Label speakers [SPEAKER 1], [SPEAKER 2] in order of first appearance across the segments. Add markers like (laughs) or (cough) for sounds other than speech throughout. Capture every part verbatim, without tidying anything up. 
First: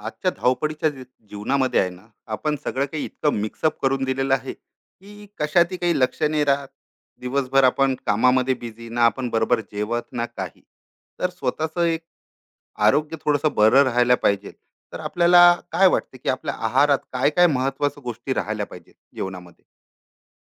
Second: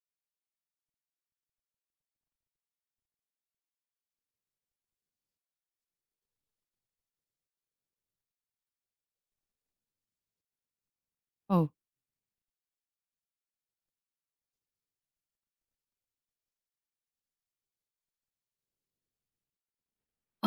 [SPEAKER 1] आजच्या धावपळीच्या जी- जीवनामध्ये आहे ना. आपण सगळं काही इतकं मिक्सअप करून दिलेलं आहे की कशातही काही लक्ष नाही राहत. दिवसभर आपण कामामध्ये बिझी ना, आपण बरोबर जेवत ना काही. तर
[SPEAKER 2] हो.
[SPEAKER 1] स्वतःचं एक आरोग्य थोडंसं बरं राहायला पाहिजे. तर आपल्याला काय वाटतं की आपल्या आहारात काय काय महत्वाच्या गोष्टी राहायला पाहिजे जेवणामध्ये?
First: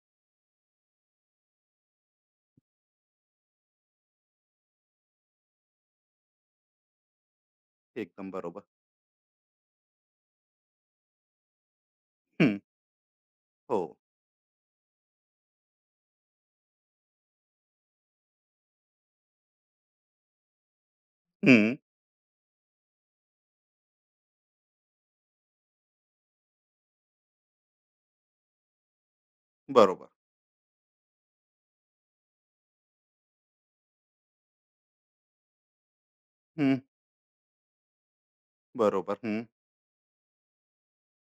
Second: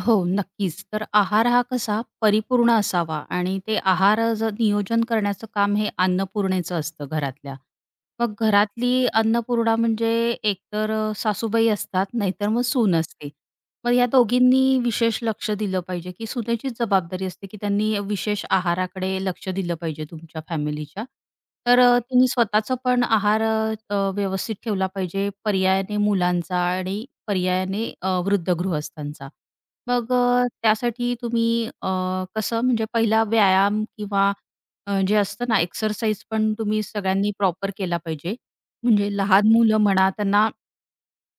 [SPEAKER 2] हो, नक्कीच. तर आहार हा कसा परिपूर्ण असावा आणि ते आहार अ, ज नियोजन करण्याचं काम हे अन्नपूर्णेचं असतं घरातल्या.
[SPEAKER 1] एकदम
[SPEAKER 2] मग
[SPEAKER 1] बरोबर.
[SPEAKER 2] घरातली अन्नपूर्णा म्हणजे एकतर अ, सासूबाई असतात, नाहीतर
[SPEAKER 1] हम्म,
[SPEAKER 2] मग सून असते.
[SPEAKER 1] हो.
[SPEAKER 2] मग या दोघींनी विशेष लक्ष दिलं पाहिजे, की सुनेचीच जबाबदारी असते, की त्यांनी विशेष आहाराकडे लक्ष दिलं पाहिजे तुमच्या फॅमिलीच्या.
[SPEAKER 1] हम्म,
[SPEAKER 2] तर अ, तिने स्वतःचा पण आहार अ, अ, व्यवस्थित ठेवला पाहिजे, पर्यायाने मुलांचा आणि पर्यायाने अ, वृद्ध गृहस्थांचा.
[SPEAKER 1] बरोबर.
[SPEAKER 2] मग अ, त्यासाठी तुम्ही अ, कसं म्हणजे पहिला व्यायाम किंवा अ, जे असतं ना एक्सरसाइज पण
[SPEAKER 1] हम्म,
[SPEAKER 2] तुम्ही सगळ्यांनी प्रॉपर केला पाहिजे. म्हणजे
[SPEAKER 1] बरोबर. हम्म,
[SPEAKER 2] लहान हं. मुलं म्हणा, त्यांना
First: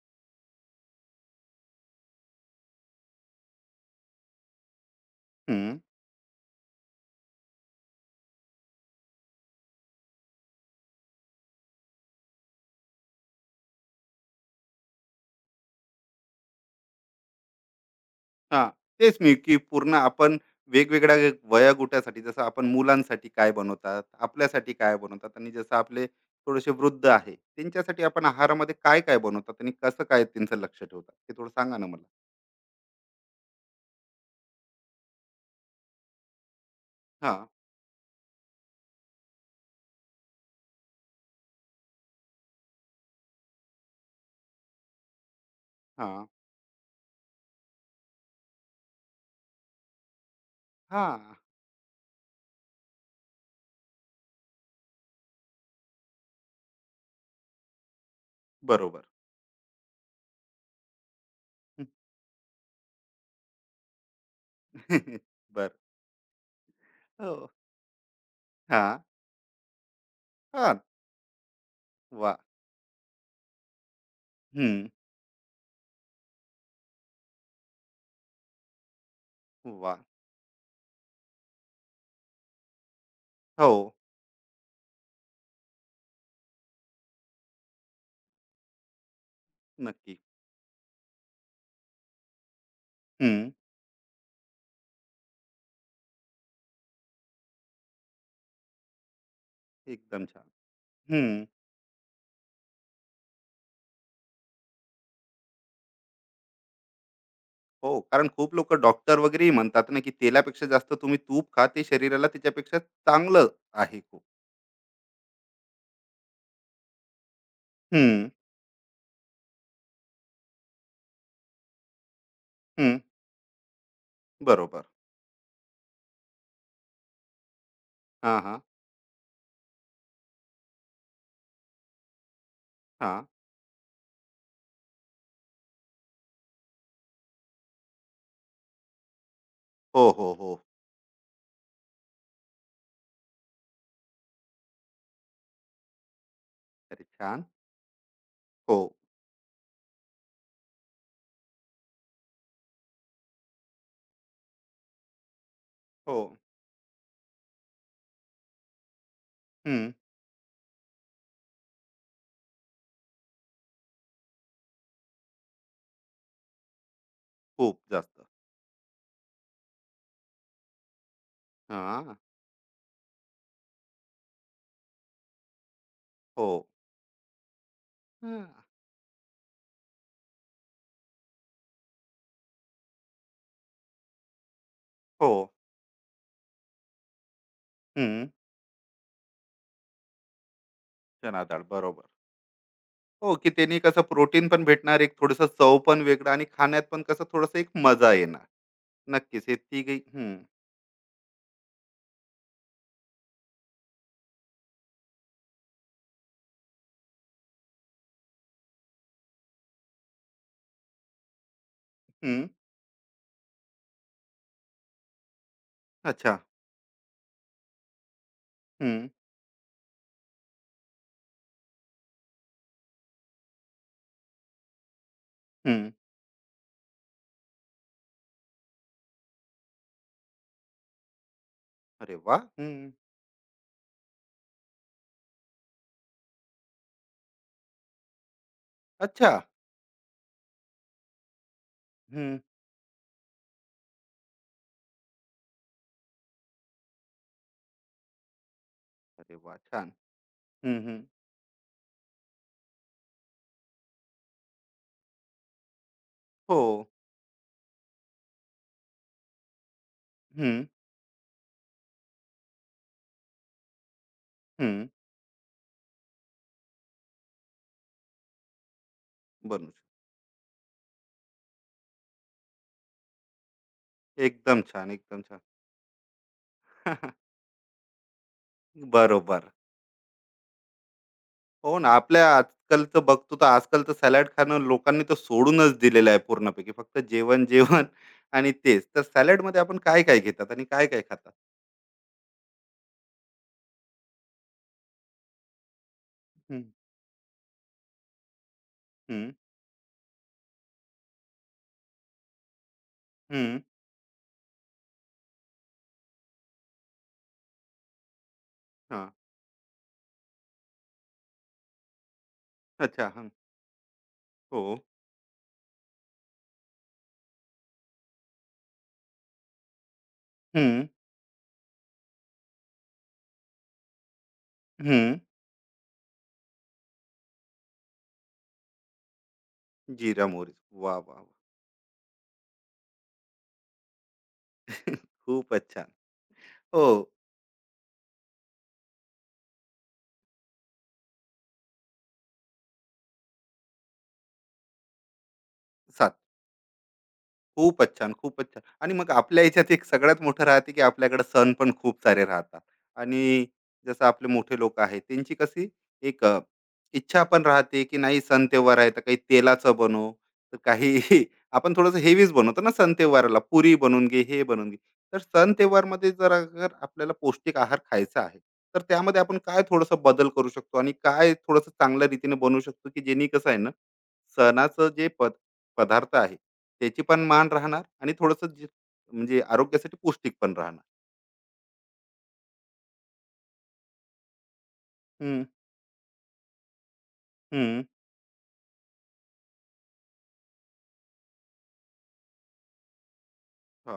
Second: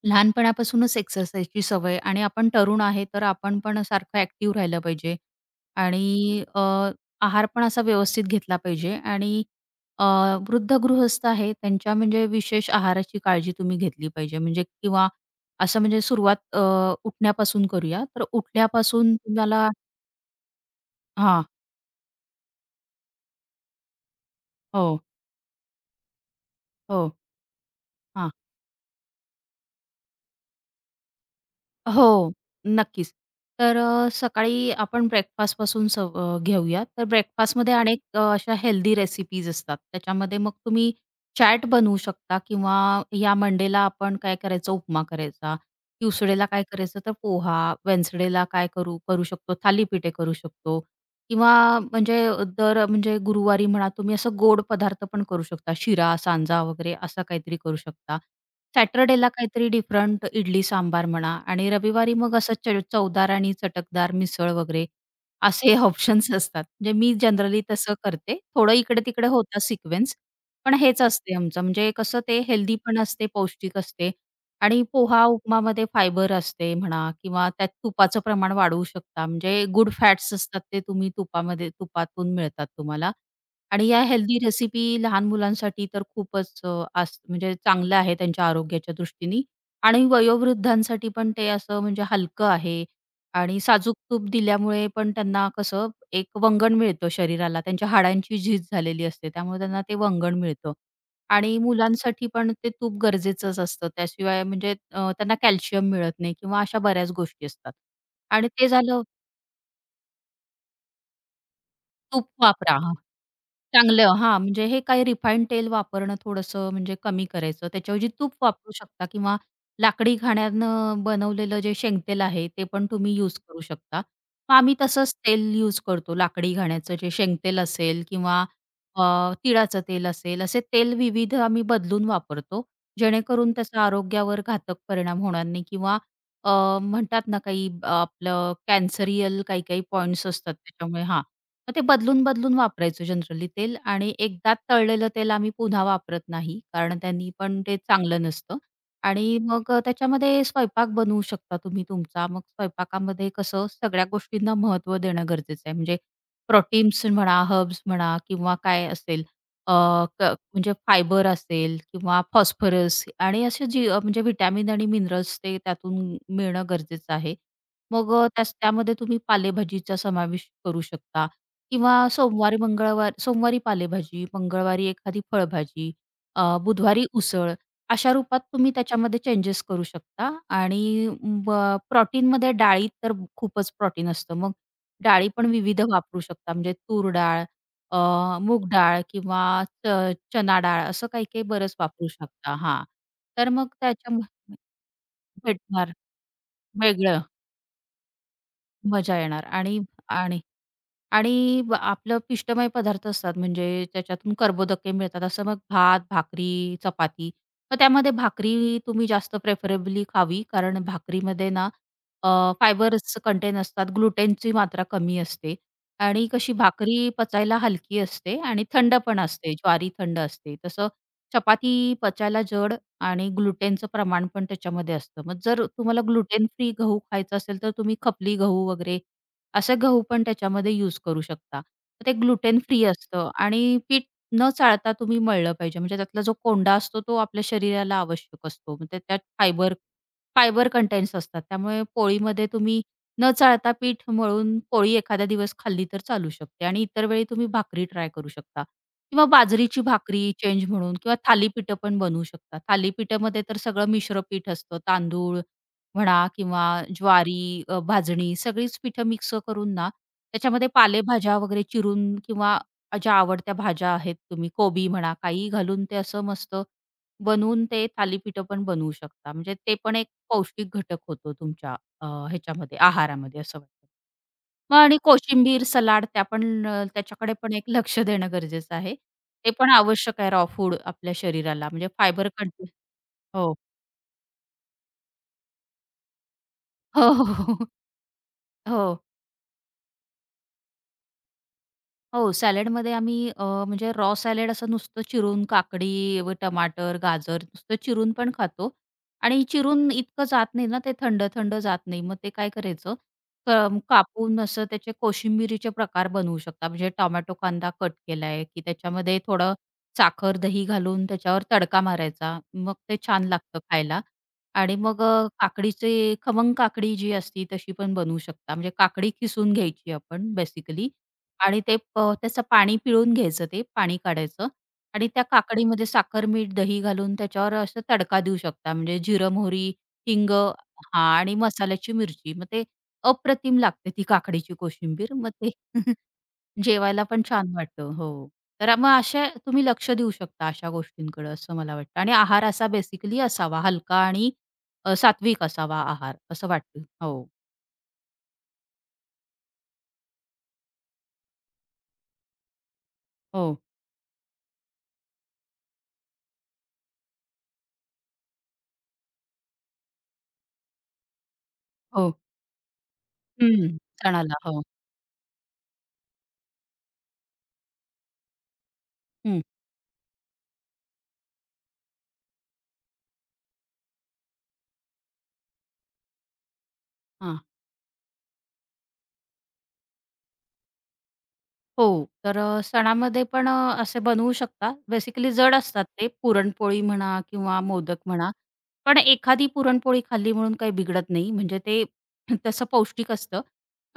[SPEAKER 2] लहानपणापासूनच एक्सरसाइजची सवय आणि आपण तरुण आहे, तर आपण पण सारखं ॲक्टिव्ह राहिलं पाहिजे
[SPEAKER 1] हम्म.
[SPEAKER 2] आणि अ, आहार पण असा व्यवस्थित घेतला पाहिजे आणि अ, वृद्ध गृहस्थ आहे त्यांच्या म्हणजे विशेष आहाराची काळजी तुम्ही घेतली पाहिजे. म्हणजे किंवा असं म्हणजे सुरुवात अ, उठण्यापासून करूया. तर
[SPEAKER 1] हां,
[SPEAKER 2] उठल्यापासून
[SPEAKER 1] तेच मी, की
[SPEAKER 2] तुम्हाला
[SPEAKER 1] पूर्ण आपण वेगवेगळ्या वे-
[SPEAKER 2] हां.
[SPEAKER 1] वयोगटासाठी, जसं आपण मुलांसाठी काय बनवतात, आपल्यासाठी काय
[SPEAKER 2] हो,
[SPEAKER 1] बनवतात, आणि जसं आपले थोडेसे वृद्ध
[SPEAKER 2] हो.
[SPEAKER 1] आहे, त्यांच्यासाठी आपण
[SPEAKER 2] हां.
[SPEAKER 1] आहारामध्ये काय-काय बनवतात आणि कसं काय त्यांचं लक्ष ठेवतात? ते थोडं सांगा ना मला?
[SPEAKER 2] हो, नक्कीच. तर अ, सकाळी आपण ब्रेकफास्टपासून सव अ, घेऊया. तर
[SPEAKER 1] हां,
[SPEAKER 2] ब्रेकफास्टमध्ये हं. अनेक अ, अशा हेल्दी रेसिपीज असतात. त्याच्यामध्ये मग तुम्ही चॅट बनवू शकता किंवा या मंडेला आपण काय करायचं उपमा करायचा,
[SPEAKER 1] हां,
[SPEAKER 2] ट्यूसडेला काय करायचं तर पोहा, वेडनेसडेला काय करू करू शकतो थालीपीठे करू शकतो
[SPEAKER 1] हां,
[SPEAKER 2] किंवा म्हणजे दर म्हणजे गुरुवारी म्हणा तुम्ही असं गोड पदार्थ पण करू शकता. शिरा, सांजा वगैरे असं काहीतरी करू शकता.
[SPEAKER 1] बरोबर.
[SPEAKER 2] सॅटरडेला काहीतरी डिफरंट इडली सांबार म्हणा आणि रविवारी मग असं च चवदार आणि चटकदार मिसळ वगैरे
[SPEAKER 1] (laughs) बरं.
[SPEAKER 2] असे (laughs) ऑप्शन्स असतात. म्हणजे मी
[SPEAKER 1] हो.
[SPEAKER 2] जनरली तसं करते. थोडं
[SPEAKER 1] हां,
[SPEAKER 2] इकडे-तिकडे होता सिक्वेन्स, पण
[SPEAKER 1] हां.
[SPEAKER 2] हेच असते आमचं. म्हणजे कसं
[SPEAKER 1] वाह!
[SPEAKER 2] ते हेल्दी पण असते, पौष्टिक असते आणि
[SPEAKER 1] हं.
[SPEAKER 2] पोहा, उपमामध्ये फायबर असते म्हणा किंवा त्यात तुपाचं प्रमाण वाढवू शकता. म्हणजे गुड
[SPEAKER 1] वाह!
[SPEAKER 2] फॅट्स असतात ते तुम्ही तुपामध्ये तुपातून मिळतात तुम्हाला
[SPEAKER 1] हो,
[SPEAKER 2] आणि या हेल्दी रेसिपी लहान मुलांसाठी तर खूपच अ, आस म्हणजे चांगल्या आहे त्यांच्या आरोग्याच्या दृष्टीने आणि
[SPEAKER 1] नक्की.
[SPEAKER 2] वयोवृद्धांसाठी पण ते असं म्हणजे हलकं आहे
[SPEAKER 1] हं,
[SPEAKER 2] आणि साजूक तूप दिल्यामुळे पण त्यांना कसं एक वंगण मिळतं शरीराला. त्यांच्या हाडांची झीज झालेली असते, त्यामुळे त्यांना ते
[SPEAKER 1] एकदम
[SPEAKER 2] वंगण
[SPEAKER 1] छान.
[SPEAKER 2] मिळतं आणि मुलांसाठी पण ते तूप गरजेचंच असतं. त्याशिवाय म्हणजे अ, त्यांना कॅल्शियम मिळत नाही किंवा अशा बऱ्याच गोष्टी असतात
[SPEAKER 1] हो, कारण
[SPEAKER 2] आणि
[SPEAKER 1] खूप
[SPEAKER 2] ते
[SPEAKER 1] लोक
[SPEAKER 2] झालं
[SPEAKER 1] डॉक्टर वगैरेही म्हणतात ना, की तेलापेक्षा जास्त तुम्ही तूप खा, ते शरीराला
[SPEAKER 2] तूप
[SPEAKER 1] त्याच्यापेक्षा
[SPEAKER 2] वापरा.
[SPEAKER 1] चांगलं आहे
[SPEAKER 2] चांगलं
[SPEAKER 1] खूप.
[SPEAKER 2] हां, म्हणजे हे काही रिफाईंड तेल वापरणं थोडंसं म्हणजे कमी करायचं. त्याच्याऐवजी
[SPEAKER 1] हं,
[SPEAKER 2] तूप वापरू शकता किंवा लाकडी घाण्यानं बनवलेलं जे शेंगतेल आहे, ते पण
[SPEAKER 1] हं.
[SPEAKER 2] तुम्ही यूज करू शकता. मग आम्ही
[SPEAKER 1] बरोबर.
[SPEAKER 2] तसंच तेल यूज करतो लाकडी घाण्याचं जे शेंगतेल असेल
[SPEAKER 1] हां,
[SPEAKER 2] किंवा
[SPEAKER 1] हां.
[SPEAKER 2] अ, तिळाचं तेल असेल, असे तेल विविध आम्ही बदलून वापरतो.
[SPEAKER 1] हां.
[SPEAKER 2] जेणेकरून त्याचा आरोग्यावर घातक परिणाम होणार नाही किंवा अ, म्हणतात ना काही अ, आपलं कॅन्सरियल काही-काही
[SPEAKER 1] हो,
[SPEAKER 2] पॉइंट्स
[SPEAKER 1] हो,
[SPEAKER 2] असतात
[SPEAKER 1] हो.
[SPEAKER 2] त्याच्यामुळे हां, मग ते बदलून-बदलून वापरायचो जनरली तेल आणि एकदा तळलेलं तेल आम्ही पुन्हा वापरत नाही. कारण
[SPEAKER 1] अरे
[SPEAKER 2] त्यांनी
[SPEAKER 1] छान.
[SPEAKER 2] पण ते चांगलं नसतं
[SPEAKER 1] हो,
[SPEAKER 2] आणि मग अ, त्याच्यामध्ये स्वयंपाक बनवू शकता तुम्ही तुमचा. मग स्वयंपाकामध्ये कसं सगळ्या गोष्टींना महत्त्व देणं गरजेचं आहे. म्हणजे
[SPEAKER 1] हो.
[SPEAKER 2] प्रोटीन्स म्हणा, हर्ब्स म्हणा किंवा काय असेल अ,
[SPEAKER 1] हं.
[SPEAKER 2] क म्हणजे फायबर असेल किंवा फॉस्फरस आणि असे जी अ, म्हणजे व्हिटॅमिन आणि मिनरल्स ते त्यातून मिळणं गरजेचं आहे.
[SPEAKER 1] खूप
[SPEAKER 2] मग
[SPEAKER 1] जास्त.
[SPEAKER 2] अ, त्यास त्यामध्ये तुम्ही पालेभाजीचा समावेश करू शकता किंवा
[SPEAKER 1] हां.
[SPEAKER 2] सोमवारी, मंगळवार सोमवारी पालेभाजी, मंगळवारी एखादी फळभाजी, अ,
[SPEAKER 1] हो.
[SPEAKER 2] बुधवारी उसळ अशा रूपात
[SPEAKER 1] हं.
[SPEAKER 2] तुम्ही त्याच्यामध्ये चेंजेस करू शकता आणि ब प्रोटीनमध्ये डाळी तर खूपच प्रोटीन असतं. मग डाळी
[SPEAKER 1] हो.
[SPEAKER 2] पण विविध वापरू शकता. म्हणजे तूर डाळ, अ,
[SPEAKER 1] हं.
[SPEAKER 2] मूग डाळ किंवा च चना डाळ असं
[SPEAKER 1] चना
[SPEAKER 2] काही-काही
[SPEAKER 1] डाळ.
[SPEAKER 2] बरंच
[SPEAKER 1] बरोबर.
[SPEAKER 2] वापरू शकता. हां.
[SPEAKER 1] हो,
[SPEAKER 2] तर
[SPEAKER 1] की
[SPEAKER 2] मग
[SPEAKER 1] त्यांनी कसं प्रोटीन
[SPEAKER 2] त्याच्यामध्ये
[SPEAKER 1] पण भेटणार, एक थोडंसं चव
[SPEAKER 2] भेटणार
[SPEAKER 1] पण वेगळं, आणि खाण्यात पण
[SPEAKER 2] वेगळं
[SPEAKER 1] कसं थोडंसं एक मजा येणार.
[SPEAKER 2] मजा
[SPEAKER 1] नक्कीच.
[SPEAKER 2] येणार
[SPEAKER 1] हे
[SPEAKER 2] आणि
[SPEAKER 1] तिघही, हं,
[SPEAKER 2] आणि आणि ब आपलं पिष्टमय पदार्थ असतात म्हणजे त्याच्यातून कर्बोदके मिळतात. असं मग भात, भाकरी, चपाती. मग त्यामध्ये भाकरी तुम्ही जास्त प्रेफरेबली खावी कारण भाकरीमध्ये ना अ,
[SPEAKER 1] हं.
[SPEAKER 2] फायबर्स कंटेन असतात, ग्लुटेनची मात्रा कमी असते आणि
[SPEAKER 1] अच्छा.
[SPEAKER 2] कशी भाकरी पचायला हलकी असते आणि थंड
[SPEAKER 1] हं,
[SPEAKER 2] पण असते, ज्वारी थंड असते. तसं चपाती पचायला जड आणि ग्लुटेनचं प्रमाण पण त्याच्यामध्ये असतं. मग जर
[SPEAKER 1] हं.
[SPEAKER 2] तुम्हाला ग्लुटेन फ्री गहू खायचा असेल, तर तुम्ही खपली गहू वगैरे असं गहू पण त्याच्यामध्ये यूज करू शकता. तर ते
[SPEAKER 1] अरे वाह!
[SPEAKER 2] ग्लुटेन
[SPEAKER 1] हं.
[SPEAKER 2] फ्री असतं आणि पीठ न चाळता तुम्ही मळलं पाहिजे. म्हणजे त्यातला जो कोंडा असतो तो आपल्या शरीराला आवश्यक असतो. म्हणजे त्यात
[SPEAKER 1] अच्छा.
[SPEAKER 2] फायबर फायबर कंटेंट्स असतात. त्यामुळे
[SPEAKER 1] हं.
[SPEAKER 2] पोळीमध्ये तुम्ही न चाळता पीठ मळून पोळी एखादा दिवस खाल्ली तर चालू शकते आणि इतर वेळी तुम्ही भाकरी ट्राय करू शकता किंवा
[SPEAKER 1] अरे वाह!
[SPEAKER 2] बाजरीची
[SPEAKER 1] छान.
[SPEAKER 2] भाकरी चेंज
[SPEAKER 1] हं,
[SPEAKER 2] म्हणून
[SPEAKER 1] हं.
[SPEAKER 2] किंवा थालीपीठं पण बनवू शकता. थालीपीठामध्ये तर सगळं मिश्र पीठ असतं. तांदूळ, म्हणा
[SPEAKER 1] हो.
[SPEAKER 2] किंवा ज्वारी, अ, भाजणी सगळीच पिठं मिक्स करून ना,
[SPEAKER 1] हं,
[SPEAKER 2] त्याच्यामध्ये पालेभाज्या वगैरे चिरून किंवा ज्या आवडत्या भाज्या आहेत तुम्ही
[SPEAKER 1] हं.
[SPEAKER 2] कोबी म्हणा काहीही घालून ते असं मस्त बनवून ते थालीपीठं पण बनवू शकता. म्हणजे
[SPEAKER 1] बनू
[SPEAKER 2] ते
[SPEAKER 1] शकतो.
[SPEAKER 2] पण एक पौष्टिक घटक होतो तुमच्या अ, ह्याच्यामध्ये आहारामध्ये असं वाटतं.
[SPEAKER 1] एकदम
[SPEAKER 2] मग
[SPEAKER 1] छान,
[SPEAKER 2] आणि
[SPEAKER 1] एकदम छान.
[SPEAKER 2] कोशिंबीर, सलाड त्या पण अ,
[SPEAKER 1] (laughs)
[SPEAKER 2] त्याच्याकडे पण एक लक्ष देणं गरजेचं आहे.
[SPEAKER 1] बरोबर.
[SPEAKER 2] ते पण आवश्यक आहे रॉ फूड आपल्या शरीराला
[SPEAKER 1] हो ना,
[SPEAKER 2] म्हणजे फायबर
[SPEAKER 1] आपल्या
[SPEAKER 2] कंटेंट
[SPEAKER 1] आजकालचं बघतो तर
[SPEAKER 2] हो.
[SPEAKER 1] आजकाल तर सॅलड खाणं लोकांनी तर सोडूनच दिलेलं आहे पूर्णपैकी. फक्त
[SPEAKER 2] हो, हो, हो,
[SPEAKER 1] जेवण,
[SPEAKER 2] हो.
[SPEAKER 1] जेवण आणि
[SPEAKER 2] हो.
[SPEAKER 1] तेच. तर सॅलडमध्ये आपण काय-काय घेतात आणि काय-काय खातात?
[SPEAKER 2] हो, सॅलडमध्ये आम्ही अ, म्हणजे रॉ सॅलड असं नुसतं चिरून काकडी व
[SPEAKER 1] हं,
[SPEAKER 2] टमाटर, गाजर नुसतं चिरून पण खातो
[SPEAKER 1] हं,
[SPEAKER 2] आणि चिरून इतकं जात नाही ना, ते थंड-थंड जात नाही. मग ते काय करायचं
[SPEAKER 1] हं.
[SPEAKER 2] क कापून असं त्याचे कोशिंबिरीचे प्रकार बनवू शकता. म्हणजे टोमॅटो कांदा कट केलाय, की
[SPEAKER 1] हां.
[SPEAKER 2] त्याच्यामध्ये थोडं साखर, दही घालून त्याच्यावर तडका मारायचा. मग ते
[SPEAKER 1] अच्छा.
[SPEAKER 2] छान
[SPEAKER 1] हं.
[SPEAKER 2] लागतं खायला
[SPEAKER 1] हो.
[SPEAKER 2] आणि मग अ, काकडीचे खमंग काकडी जी असती तशी पण बनवू शकता. म्हणजे काकडी किसून घ्यायची आपण
[SPEAKER 1] हं,
[SPEAKER 2] बेसिकली आणि ते प त्याचं पाणी पिळून घ्यायचं ते, पाणी काढायचं आणि
[SPEAKER 1] हं.
[SPEAKER 2] त्या काकडीमध्ये साखर, मीठ, दही घालून त्याच्यावर असं तडका देऊ शकता. म्हणजे जिरं, मोहरी,
[SPEAKER 1] जिरा
[SPEAKER 2] हिंग
[SPEAKER 1] मोहरी. वाह,
[SPEAKER 2] हां
[SPEAKER 1] वाह, वाह!
[SPEAKER 2] आणि मसाल्याची मिरची. मग ते अप्रतिम लागते ती काकडीची कोशिंबीर. मग ते
[SPEAKER 1] खूपच छान.
[SPEAKER 2] (laughs)
[SPEAKER 1] हो.
[SPEAKER 2] जेवायला पण छान वाटतं. हो. तर मग अशा तुम्ही लक्ष देऊ शकता अशा गोष्टींकडे असं मला वाटतं आणि आहार असा बेसिकली असावा हलका आणि अ, सात्विक असावा
[SPEAKER 1] सांग.
[SPEAKER 2] आहार असं वाटतं. हो.
[SPEAKER 1] खूपच छान, खूपच छान. आणि मग आपल्या ह्याच्यात एक सगळ्यात मोठं राहते, की आपल्याकडे सण पण खूप सारे राहतात, आणि
[SPEAKER 2] हो,
[SPEAKER 1] जसं आपले मोठे लोक आहेत, त्यांची कशी एक अ, इच्छा पण राहते, की नाही, सण-त्योहार आहे, तर काही तेलाचं बनव, तर काही (laughs) आपण थोडंसं
[SPEAKER 2] हो.
[SPEAKER 1] हेवीच बनवतो ना सण-त्योहाराला. पुरी
[SPEAKER 2] हं.
[SPEAKER 1] बनवून घे,
[SPEAKER 2] सणाला.
[SPEAKER 1] हे
[SPEAKER 2] हो.
[SPEAKER 1] बनवून घे. तर सण-त्योहारमध्ये जर अगर आपल्याला पौष्टिक आहार खायचा आहे, तर त्यामध्ये आपण
[SPEAKER 2] हं.
[SPEAKER 1] काय थोडंसं बदल करू शकतो आणि काय थोडंसं चांगल्या रीतीने बनवू शकतो, की जेणे कसं आहे ना, सणाचं जे पद पदार्थ आहे, त्याची पण मान राहणार, आणि थोडंसं जे म्हणजे आरोग्यासाठी पौष्टिक पण राहणार.
[SPEAKER 2] हो, तर अ, सणामध्ये पण अ, असे बनवू शकता. बेसिकली
[SPEAKER 1] हम्म,
[SPEAKER 2] जड असतात ते पुरणपोळी म्हणा किंवा
[SPEAKER 1] हम्म,
[SPEAKER 2] मोदक म्हणा. पण एखादी पुरणपोळी खाल्ली म्हणून काही बिघडत नाही. म्हणजे ते (clears throat) (laughs) तसं पौष्टिक असतं.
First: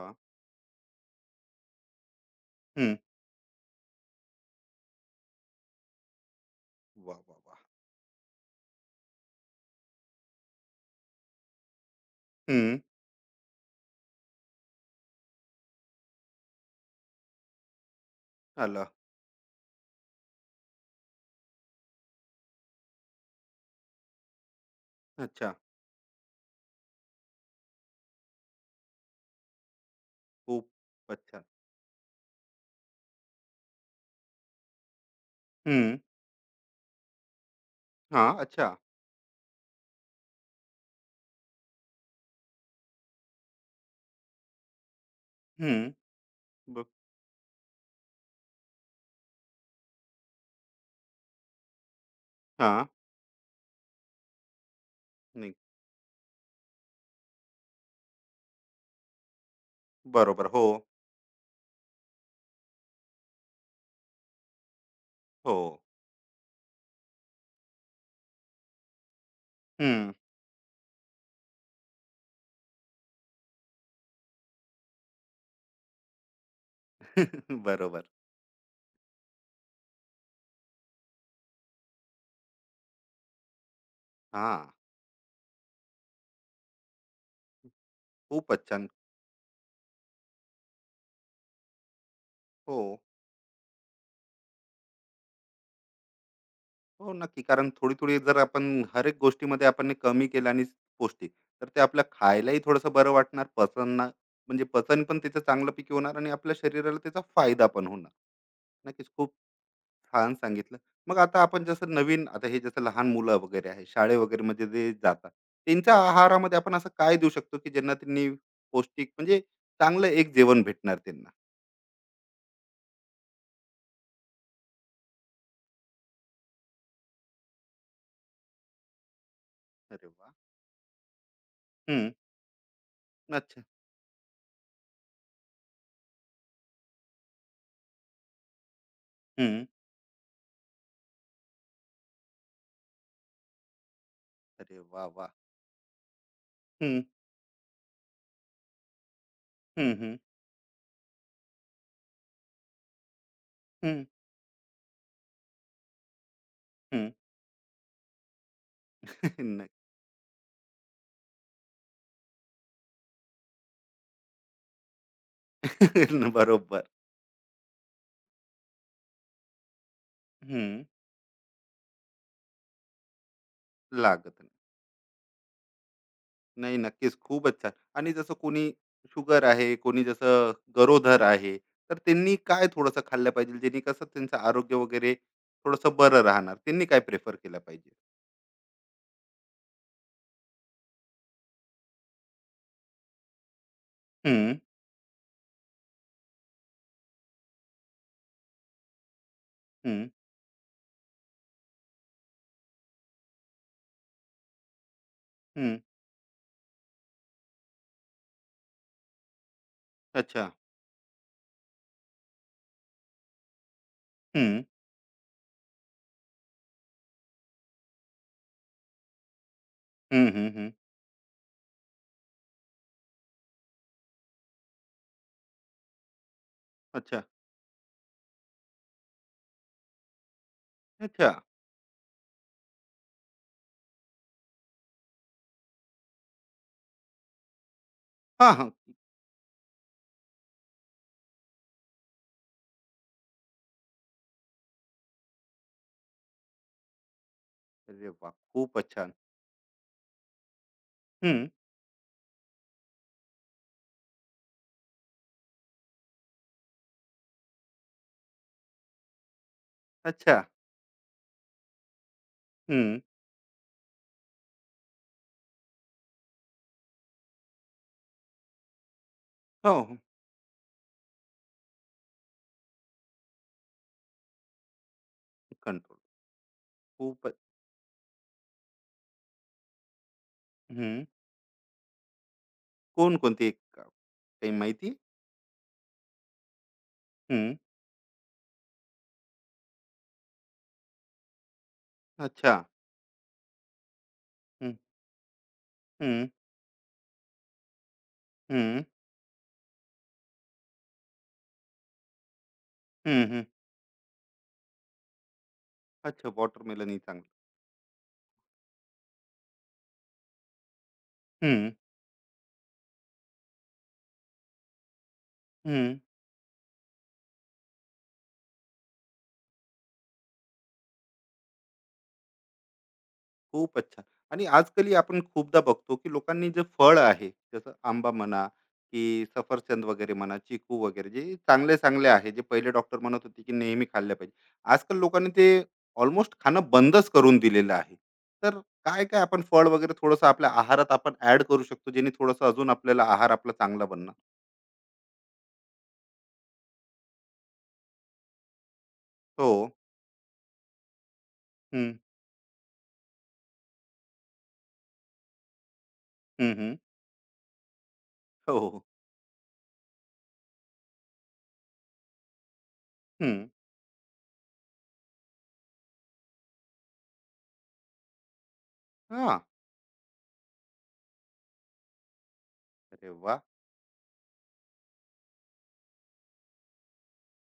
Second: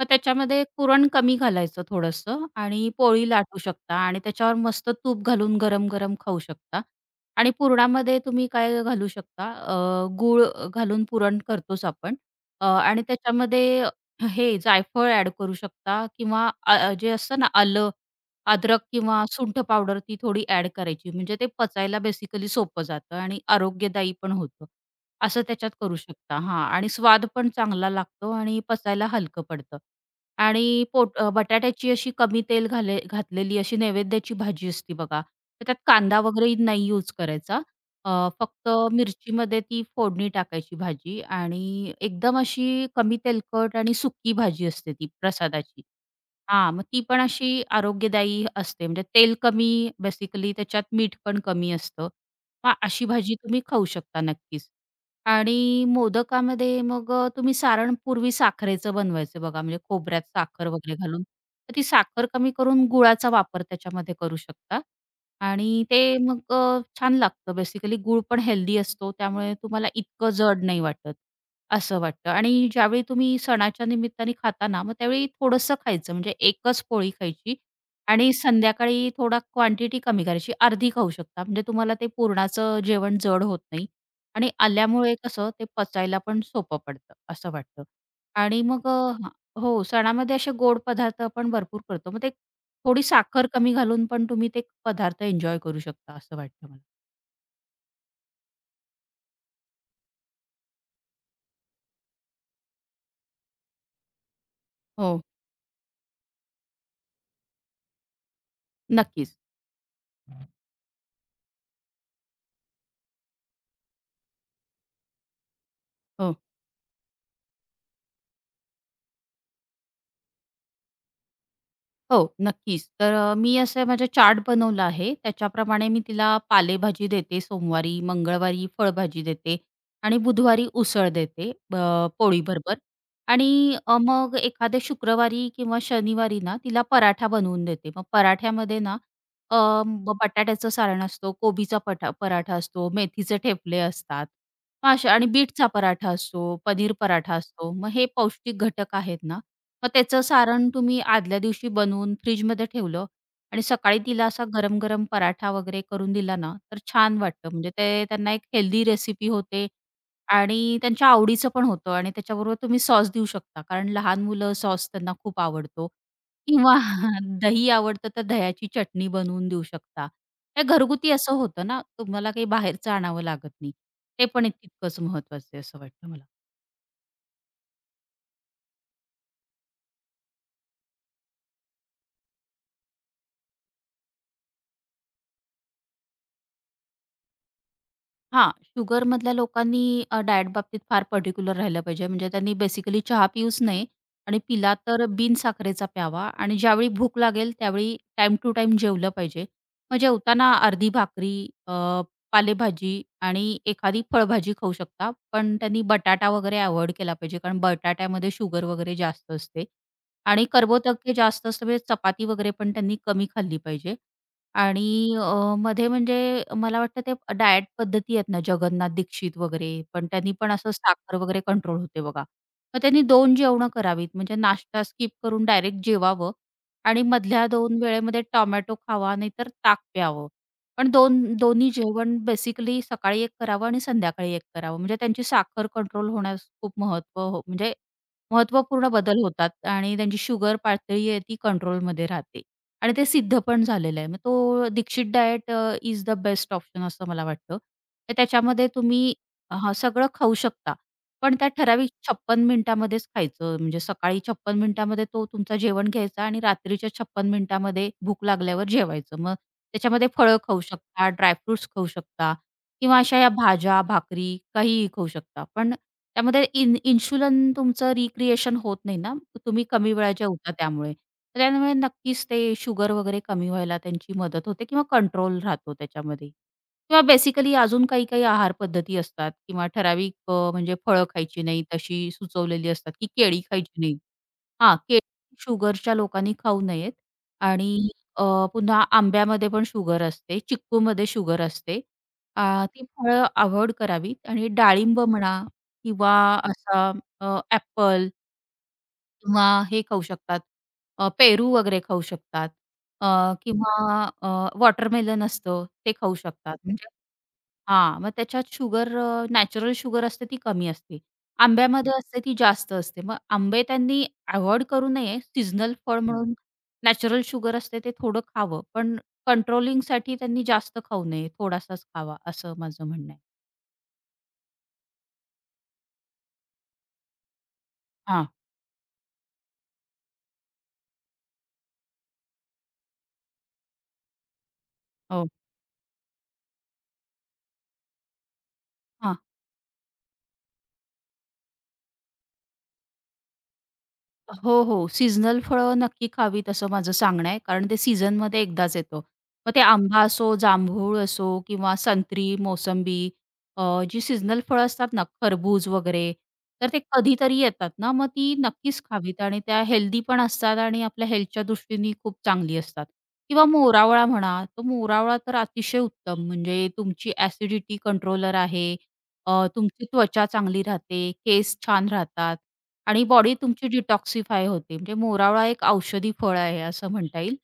[SPEAKER 2] मग त्याच्यामध्ये पुरण कमी घालायचं थोडंसं आणि
[SPEAKER 1] हम्म,
[SPEAKER 2] पोळी लाटू शकता आणि त्याच्यावर मस्त तूप घालून गरम-गरम खाऊ शकता.
[SPEAKER 1] वा वा
[SPEAKER 2] आणि
[SPEAKER 1] वा.
[SPEAKER 2] पुरणामध्ये तुम्ही काय घालू शकता, अ, गूळ घालून पुरण करतोच आपण. अ,
[SPEAKER 1] हम्म,
[SPEAKER 2] आणि त्याच्यामध्ये हे जायफळ ॲड करू शकता किंवा अ, अ, जे असतं ना आलं, अद्रक
[SPEAKER 1] आलं.
[SPEAKER 2] किंवा सुंठ पावडर ती थोडी ॲड करायची. म्हणजे ते पचायला बेसिकली सोपं जातं आणि आरोग्यदायी पण होतं. असं
[SPEAKER 1] अच्छा.
[SPEAKER 2] त्याच्यात करू शकता हां आणि स्वाद पण चांगला लागतो आणि पचायला हलकं पडतं.
[SPEAKER 1] खूप
[SPEAKER 2] आणि पोट अ,
[SPEAKER 1] अच्छा.
[SPEAKER 2] बटाट्याची अशी कमी तेल घाले घातलेली अशी नैवेद्याची भाजी असते बघा, तर त्यात
[SPEAKER 1] हम्म,
[SPEAKER 2] कांदा वगैरे नाही यूज करायचा.
[SPEAKER 1] हा.
[SPEAKER 2] अ,
[SPEAKER 1] अच्छा.
[SPEAKER 2] फक्त मिरचीमध्ये ती फोडणी टाकायची भाजी आणि एकदम अशी कमी तेलकट आणि सुकी भाजी असते ती प्रसादाची.
[SPEAKER 1] हम्म,
[SPEAKER 2] हां,
[SPEAKER 1] ब-
[SPEAKER 2] मग ती पण अशी आरोग्यदायी असते. म्हणजे तेल कमी बेसिकली त्याच्यात मीठ पण कमी असतं. मग
[SPEAKER 1] हा.
[SPEAKER 2] अशी भाजी तुम्ही खाऊ शकता नक्कीच.
[SPEAKER 1] नाही.
[SPEAKER 2] आणि मोदकामध्ये मग अ, तुम्ही सारण पूर्वी साखरेचं बनवायचं बघा म्हणजे खोबऱ्यात
[SPEAKER 1] बरोबर. हो,
[SPEAKER 2] साखर वगैरे घालून. तर ती साखर कमी करून गुळाचा वापर त्याच्यामध्ये करू शकता.
[SPEAKER 1] हो.
[SPEAKER 2] आणि ते मग अ, छान लागतं बेसिकली गूळ पण हेल्दी असतो त्यामुळे तुम्हाला
[SPEAKER 1] हम्म.
[SPEAKER 2] इतकं जड नाही वाटत, असं वाटतं आणि ज्यावेळी तुम्ही सणाच्या निमित्ताने खाता ना, मग त्यावेळी थोडंसं खायचं म्हणजे एकच पोळी
[SPEAKER 1] (laughs)
[SPEAKER 2] खायची
[SPEAKER 1] बरोबर.
[SPEAKER 2] आणि संध्याकाळी थोडा क्वांटिटी कमी करायची, अर्धी खाऊ शकता म्हणजे तुम्हाला ते पुरणाचं जेवण जड होत नाही
[SPEAKER 1] हा.
[SPEAKER 2] आणि आल्यामुळे कसं ते पचायला पण सोपं पडतं, असं वाटतं आणि
[SPEAKER 1] खूपच
[SPEAKER 2] मग
[SPEAKER 1] छान.
[SPEAKER 2] अ, हां. हो, सणामध्ये असे गोड पदार्थ आपण भरपूर करतो. मग ते
[SPEAKER 1] हो.
[SPEAKER 2] थोडी साखर कमी घालून पण तुम्ही ते पदार्थ एन्जॉय करू शकता असं वाटतं मला.
[SPEAKER 1] हो, नक्की. कारण थोडी-थोडी जर आपण हर एक गोष्टीमध्ये आपण हे कमी केलं आणि पौष्टिक, तर ते आपल्याला खायलाही थोडंसं बरं वाटणार, पचन म्हणजे पचन पण
[SPEAKER 2] हो,
[SPEAKER 1] त्याचं चांगल्यापैकी होणार आणि आपल्या शरीराला त्याचा फायदा पण होणार. नक्कीच खूप
[SPEAKER 2] नक्कीच.
[SPEAKER 1] छान सांगितलं. मग आता आपण जसं नवीन, आता हे जसं लहान मुलं वगैरे आहे, शाळे वगैरेमध्ये जे जातात, त्यांच्या
[SPEAKER 2] हो.
[SPEAKER 1] आहारामध्ये आपण असं काय देऊ शकतो, की ज्यांना त्यांनी पौष्टिक म्हणजे चांगलं एक जेवण भेटणार त्यांना?
[SPEAKER 2] हो, नक्कीच. तर अ, मी असं माझा चार्ट बनवला आहे. त्याच्याप्रमाणे मी तिला पालेभाजी देते सोमवारी, मंगळवारी फळभाजी देते
[SPEAKER 1] अरे
[SPEAKER 2] आणि
[SPEAKER 1] वाह!
[SPEAKER 2] बुधवारी उसळ देते ब
[SPEAKER 1] हं.
[SPEAKER 2] पोळीबरोबर
[SPEAKER 1] अच्छा.
[SPEAKER 2] आणि अ, मग एखाद्या शुक्रवारी किंवा शनिवारी ना तिला पराठा बनवून देते. मग पराठ्यामध्ये ना अ,
[SPEAKER 1] हं.
[SPEAKER 2] ब बटाट्याचं सारण असतो, कोबीचा पठा पराठा असतो, मेथीचे ठेपले असतात.
[SPEAKER 1] अरे
[SPEAKER 2] मग
[SPEAKER 1] वाह,
[SPEAKER 2] अशा आणि
[SPEAKER 1] वाह!
[SPEAKER 2] बीटचा पराठा असतो, पनीर
[SPEAKER 1] हं,
[SPEAKER 2] पराठा असतो. मग हे पौष्टिक घटक आहेत ना, मग
[SPEAKER 1] हं, हं,
[SPEAKER 2] त्याचं सारण तुम्ही आदल्या दिवशी बनवून फ्रिजमध्ये ठेवलं आणि सकाळी
[SPEAKER 1] हं,
[SPEAKER 2] तिला असा गरम-गरम पराठा वगैरे करून दिला ना, तर
[SPEAKER 1] हं.
[SPEAKER 2] छान वाटतं. म्हणजे ते त्यांना एक हेल्दी रेसिपी
[SPEAKER 1] (laughs)
[SPEAKER 2] होते
[SPEAKER 1] नक्की.
[SPEAKER 2] आणि त्यांच्या आवडीचं पण होतं आणि त्याच्याबरोबर तुम्ही सॉस देऊ शकता. कारण लहान मुलं सॉस त्यांना खूप आवडतो
[SPEAKER 1] (laughs)
[SPEAKER 2] किंवा
[SPEAKER 1] बरोबर.
[SPEAKER 2] (laughs) दही आवडतं, तर दह्याची चटणी बनवून देऊ शकता. हे
[SPEAKER 1] हं.
[SPEAKER 2] घरगुती असं होतं ना, तुम्हाला काही बाहेरचं आणावं लागत नाही. ते
[SPEAKER 1] लागत
[SPEAKER 2] पण
[SPEAKER 1] नाही.
[SPEAKER 2] एक तितकंच महत्वाचं आहे असं वाटतं मला.
[SPEAKER 1] नाही, नक्कीच खूपच छान. आणि जसं कोणी शुगर आहे, कोणी जसं गरोदर आहे, तर त्यांनी काय थोडंसं खाल्लं पाहिजे, जेणे कसं त्यांचं आरोग्य वगैरे थोडंसं बरं राहणार? त्यांनी काय प्रिफर केलं पाहिजे?
[SPEAKER 2] हां, शुगरमधल्या लोकांनी अ, डायट बाबतीत फार पर्टिक्युलर राहिलं पाहिजे. म्हणजे त्यांनी बेसिकली चहा पिऊच नये आणि
[SPEAKER 1] हं,
[SPEAKER 2] पिला तर बिनसाखरेचा प्यावा आणि ज्यावेळी भूक लागेल त्यावेळी टाइम टू टाइम जेवलं पाहिजे. मग
[SPEAKER 1] हं,
[SPEAKER 2] जेवताना अर्धी भाकरी, अ, पालेभाजी आणि एखादी फळभाजी खाऊ शकता. पण
[SPEAKER 1] हं.
[SPEAKER 2] त्यांनी बटाटा वगैरे अव्हॉइड केला पाहिजे. कारण बटाट्यामध्ये शुगर वगैरे जास्त असते आणि
[SPEAKER 1] अच्छा.
[SPEAKER 2] कर्बोदके जास्त असते म्हणजे चपाती वगैरे पण त्यांनी कमी खाल्ली पाहिजे.
[SPEAKER 1] हं,
[SPEAKER 2] आणि अ, मध्ये म्हणजे मला वाटतं ते डाएट पद्धती आहेत ना जगन्नाथ दीक्षित वगैरे, पण
[SPEAKER 1] हं,
[SPEAKER 2] त्यांनी
[SPEAKER 1] हं,
[SPEAKER 2] पण
[SPEAKER 1] हं.
[SPEAKER 2] असं साखर वगैरे कंट्रोल होते बघा. मग त्यांनी दोन जेवणं करावीत म्हणजे नाश्ता स्किप करून डायरेक्ट जेवावं आणि
[SPEAKER 1] अच्छा,
[SPEAKER 2] मधल्या दोन वेळेमध्ये टोमॅटो खावा नाहीतर ताक प्यावं. पण दोन
[SPEAKER 1] अच्छा.
[SPEAKER 2] दोन्ही जेवण बेसिकली सकाळी एक करावं आणि संध्याकाळी एक करावं. म्हणजे त्यांची साखर कंट्रोल होण्यास खूप महत्त्व हो म्हणजे
[SPEAKER 1] हां, हां.
[SPEAKER 2] महत्त्वपूर्ण बदल होतात आणि त्यांची शुगर पातळी आहे ती कंट्रोलमध्ये राहते. आणि ते सिद्ध पण झालेलं आहे. मग तो Dixit diet uh, is the best option असं मला वाटतं.
[SPEAKER 1] अरे
[SPEAKER 2] तर
[SPEAKER 1] वाह!
[SPEAKER 2] त्याच्यामध्ये
[SPEAKER 1] खूपच
[SPEAKER 2] तुम्ही
[SPEAKER 1] छान.
[SPEAKER 2] हां, सगळं खाऊ शकता. पण
[SPEAKER 1] हं.
[SPEAKER 2] त्या ठराविक छप्पन्न मिनिटामध्येच खायचं. म्हणजे सकाळी छप्पन्न मिनिटामध्ये तो तुमचा जेवण घ्यायचा आणि रात्रीच्या छप्पन्न मिनिटामध्ये भूक लागल्यावर जेवायचं. मग त्याच्यामध्ये फळं
[SPEAKER 1] अच्छा.
[SPEAKER 2] खाऊ शकता, ड्रायफ्रुट्स खाऊ शकता किंवा
[SPEAKER 1] हं.
[SPEAKER 2] अशा या भाज्या, भाकरी काहीही खाऊ शकता. पण त्यामध्ये इन इन्शुलिन तुमचं रिक्रिएशन होत नाही ना. तुम्ही
[SPEAKER 1] हो,
[SPEAKER 2] कमी
[SPEAKER 1] हो.
[SPEAKER 2] वेळा जेवता त्यामुळे. तर त्यामुळे नक्कीच ते शुगर वगैरे कमी व्हायला त्यांची मदत होते किंवा कंट्रोल राहतो
[SPEAKER 1] कंट्रोल.
[SPEAKER 2] त्याच्यामध्ये. किंवा
[SPEAKER 1] खूपच.
[SPEAKER 2] बेसिकली अजून काही-काही आहार पद्धती असतात किंवा ठराविक अ, म्हणजे
[SPEAKER 1] हं.
[SPEAKER 2] फळं खायची नाहीत अशी सुचवलेली असतात, की केळी
[SPEAKER 1] कोणकोणती एक
[SPEAKER 2] खायची
[SPEAKER 1] का-
[SPEAKER 2] नाही.
[SPEAKER 1] काही
[SPEAKER 2] हां,
[SPEAKER 1] माहिती?
[SPEAKER 2] केळी शुगरच्या लोकांनी खाऊ नयेत
[SPEAKER 1] हं.
[SPEAKER 2] आणि अ, पुन्हा आंब्यामध्ये पण शुगर असते, चिक्कूमध्ये शुगर असते. अ,
[SPEAKER 1] अच्छा.
[SPEAKER 2] ती फळं अव्हॉइड करावीत आणि डाळिंब म्हणा किंवा
[SPEAKER 1] हं,
[SPEAKER 2] असा ॲपल
[SPEAKER 1] हं,
[SPEAKER 2] किंवा हे खाऊ शकतात, अ, पेरू वगैरे खाऊ शकतात अ,
[SPEAKER 1] हं, हं.
[SPEAKER 2] किंवा अ, वॉटरमेलन असतं ते खाऊ
[SPEAKER 1] अच्छा,
[SPEAKER 2] शकतात. म्हणजे
[SPEAKER 1] वॉटरमेलन ही चांगलं.
[SPEAKER 2] हां, मग त्याच्यात शुगर अ, नॅचरल शुगर असते ती कमी असते.
[SPEAKER 1] हं,
[SPEAKER 2] आंब्यामध्ये असते ती जास्त असते. मग आंबे त्यांनी अव्हॉइड करू नये. सीझनल
[SPEAKER 1] हं.
[SPEAKER 2] फळ म्हणून नॅचरल शुगर असते ते थोडं खावं. पण कंट्रोलिंगसाठी त्यांनी जास्त खाऊ नये. थोडासाच खावा असं माझं म्हणणं आहे.
[SPEAKER 1] खूप अच्छा. आणि आजकाल आपण खूपदा बघतो, की लोकांनी जे फळ आहे, जसं आंबा
[SPEAKER 2] हां.
[SPEAKER 1] म्हणा, की सफरचंद वगैरे म्हणा, चिकू वगैरे, जे चांगले-चांगले आहे, जे पहिले डॉक्टर म्हणत होते, की नेहमी खाल्ले पाहिजे. आजकाल
[SPEAKER 2] हो.
[SPEAKER 1] लोकांनी ते ऑलमोस्ट खाणं बंदच करून दिलेलं आहे. तर काय-काय आपण फळ वगैरे थोडंसं आपल्या आहारात आपण ॲड करू शकतो, जेणे थोडंसं अजून आपल्याला आहार आपला चांगला बनणार?
[SPEAKER 2] हो, हो. सीझनल फळं नक्की खावीत असं माझं सांगणं आहे. कारण ते सीझनमध्ये एकदाच येतं.
[SPEAKER 1] हो.
[SPEAKER 2] मग ते आंबा असो, जांभूळ असो किंवा
[SPEAKER 1] हं,
[SPEAKER 2] संत्री, मोसंबी अ, जी सीझनल फळं असतात ना, खरबूज वगैरे,
[SPEAKER 1] हं,
[SPEAKER 2] तर
[SPEAKER 1] हं.
[SPEAKER 2] ते कधीतरी येतात ना, मग ती नक्कीच
[SPEAKER 1] हो.
[SPEAKER 2] खावीत आणि त्या हेल्दी पण असतात आणि आपल्या हेल्थच्या दृष्टीने खूप चांगली असतात. किंवा
[SPEAKER 1] हं.
[SPEAKER 2] मोरावळा म्हणा, तो मोरावळा तर अतिशय उत्तम म्हणजे तुमची ॲसिडिटी कंट्रोलर आहे
[SPEAKER 1] हां.
[SPEAKER 2] अ, तुमची त्वचा चांगली राहते, केस छान राहतात आणि
[SPEAKER 1] अरे
[SPEAKER 2] बॉडी
[SPEAKER 1] वाह!
[SPEAKER 2] तुमची डिटॉक्सिफाय होते. म्हणजे मोरावळा एक औषधी फळ आहे असं म्हणता येईल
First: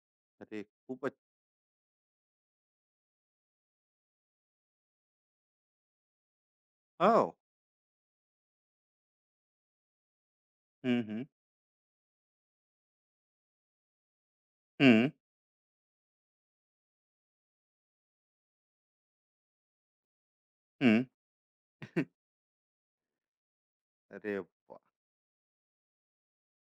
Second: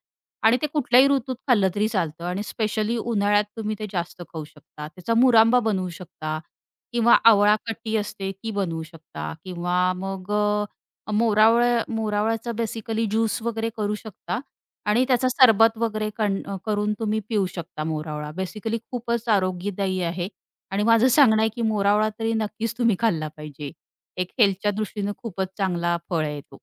[SPEAKER 2] आणि
[SPEAKER 1] अरे
[SPEAKER 2] ते कुठल्याही
[SPEAKER 1] खूपच.
[SPEAKER 2] ऋतूत खाल्लं तरी चालतं आणि स्पेशली उन्हाळ्यात तुम्ही ते जास्त खाऊ शकता. त्याचा मुरांबा बनवू शकता किंवा
[SPEAKER 1] हो.
[SPEAKER 2] आवळा खट्टी असते ती बनवू शकता किंवा मग
[SPEAKER 1] हं,
[SPEAKER 2] अ,
[SPEAKER 1] हं.
[SPEAKER 2] मोरावळ्या मोरावळ्याचा बेसिकली ज्यूस वगैरे करू शकता आणि
[SPEAKER 1] हं,
[SPEAKER 2] त्याचा सरबत वगैरे कण अ, करून तुम्ही पिऊ शकता मोरावळा. बेसिकली खूपच आरोग्यदायी आहे आणि
[SPEAKER 1] हं.
[SPEAKER 2] माझं सांगणं आहे, की मोरावळा
[SPEAKER 1] (laughs)
[SPEAKER 2] तरी नक्कीच तुम्ही खाल्ला पाहिजे. एक
[SPEAKER 1] अरे
[SPEAKER 2] हेल्थच्या
[SPEAKER 1] वाह!
[SPEAKER 2] दृष्टीनं खूपच चांगला फळ आहे तो.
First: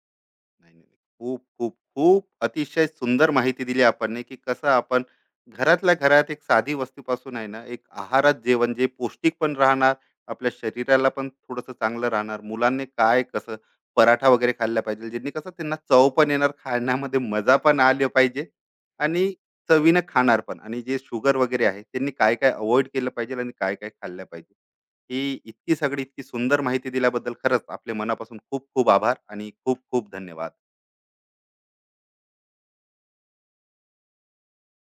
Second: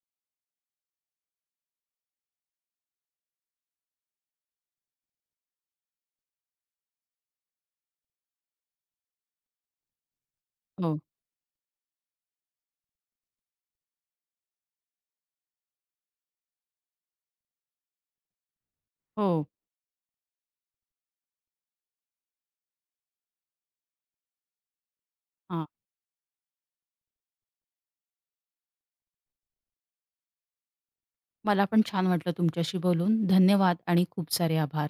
[SPEAKER 1] नाही, नाही, नाही. खूप, खूप, खूप अतिशय सुंदर माहिती दिली आपणने, की कसं आपण घरातल्या घरात एक साधी वस्तूपासून आहे ना, एक आहारात जेवण जे पौष्टिक पण राहणार, आपल्या
[SPEAKER 2] हो,
[SPEAKER 1] शरीराला पण थोडंसं चांगलं राहणार. मुलांनी काय कसं पराठा वगैरे खाल्ला पाहिजे, ज्यांनी कसं त्यांना चव पण येणार, खाण्यामध्ये मजा पण आली पाहिजे,
[SPEAKER 2] हो.
[SPEAKER 1] आणि चवीनं खाणार पण. आणि जे शुगर वगैरे आहे, त्यांनी काय-काय अव्हॉइड केलं पाहिजे आणि काय-काय खाल्लं पाहिजे. ही
[SPEAKER 2] हां.
[SPEAKER 1] इतकी सगळी इतकी सुंदर माहिती दिल्याबद्दल खरंच आपले मनापासून खूप खूप आभार आणि खूप खूप धन्यवाद.
[SPEAKER 2] मला पण छान वाटलं तुमच्याशी बोलून. धन्यवाद आणि खूप सारे आभार.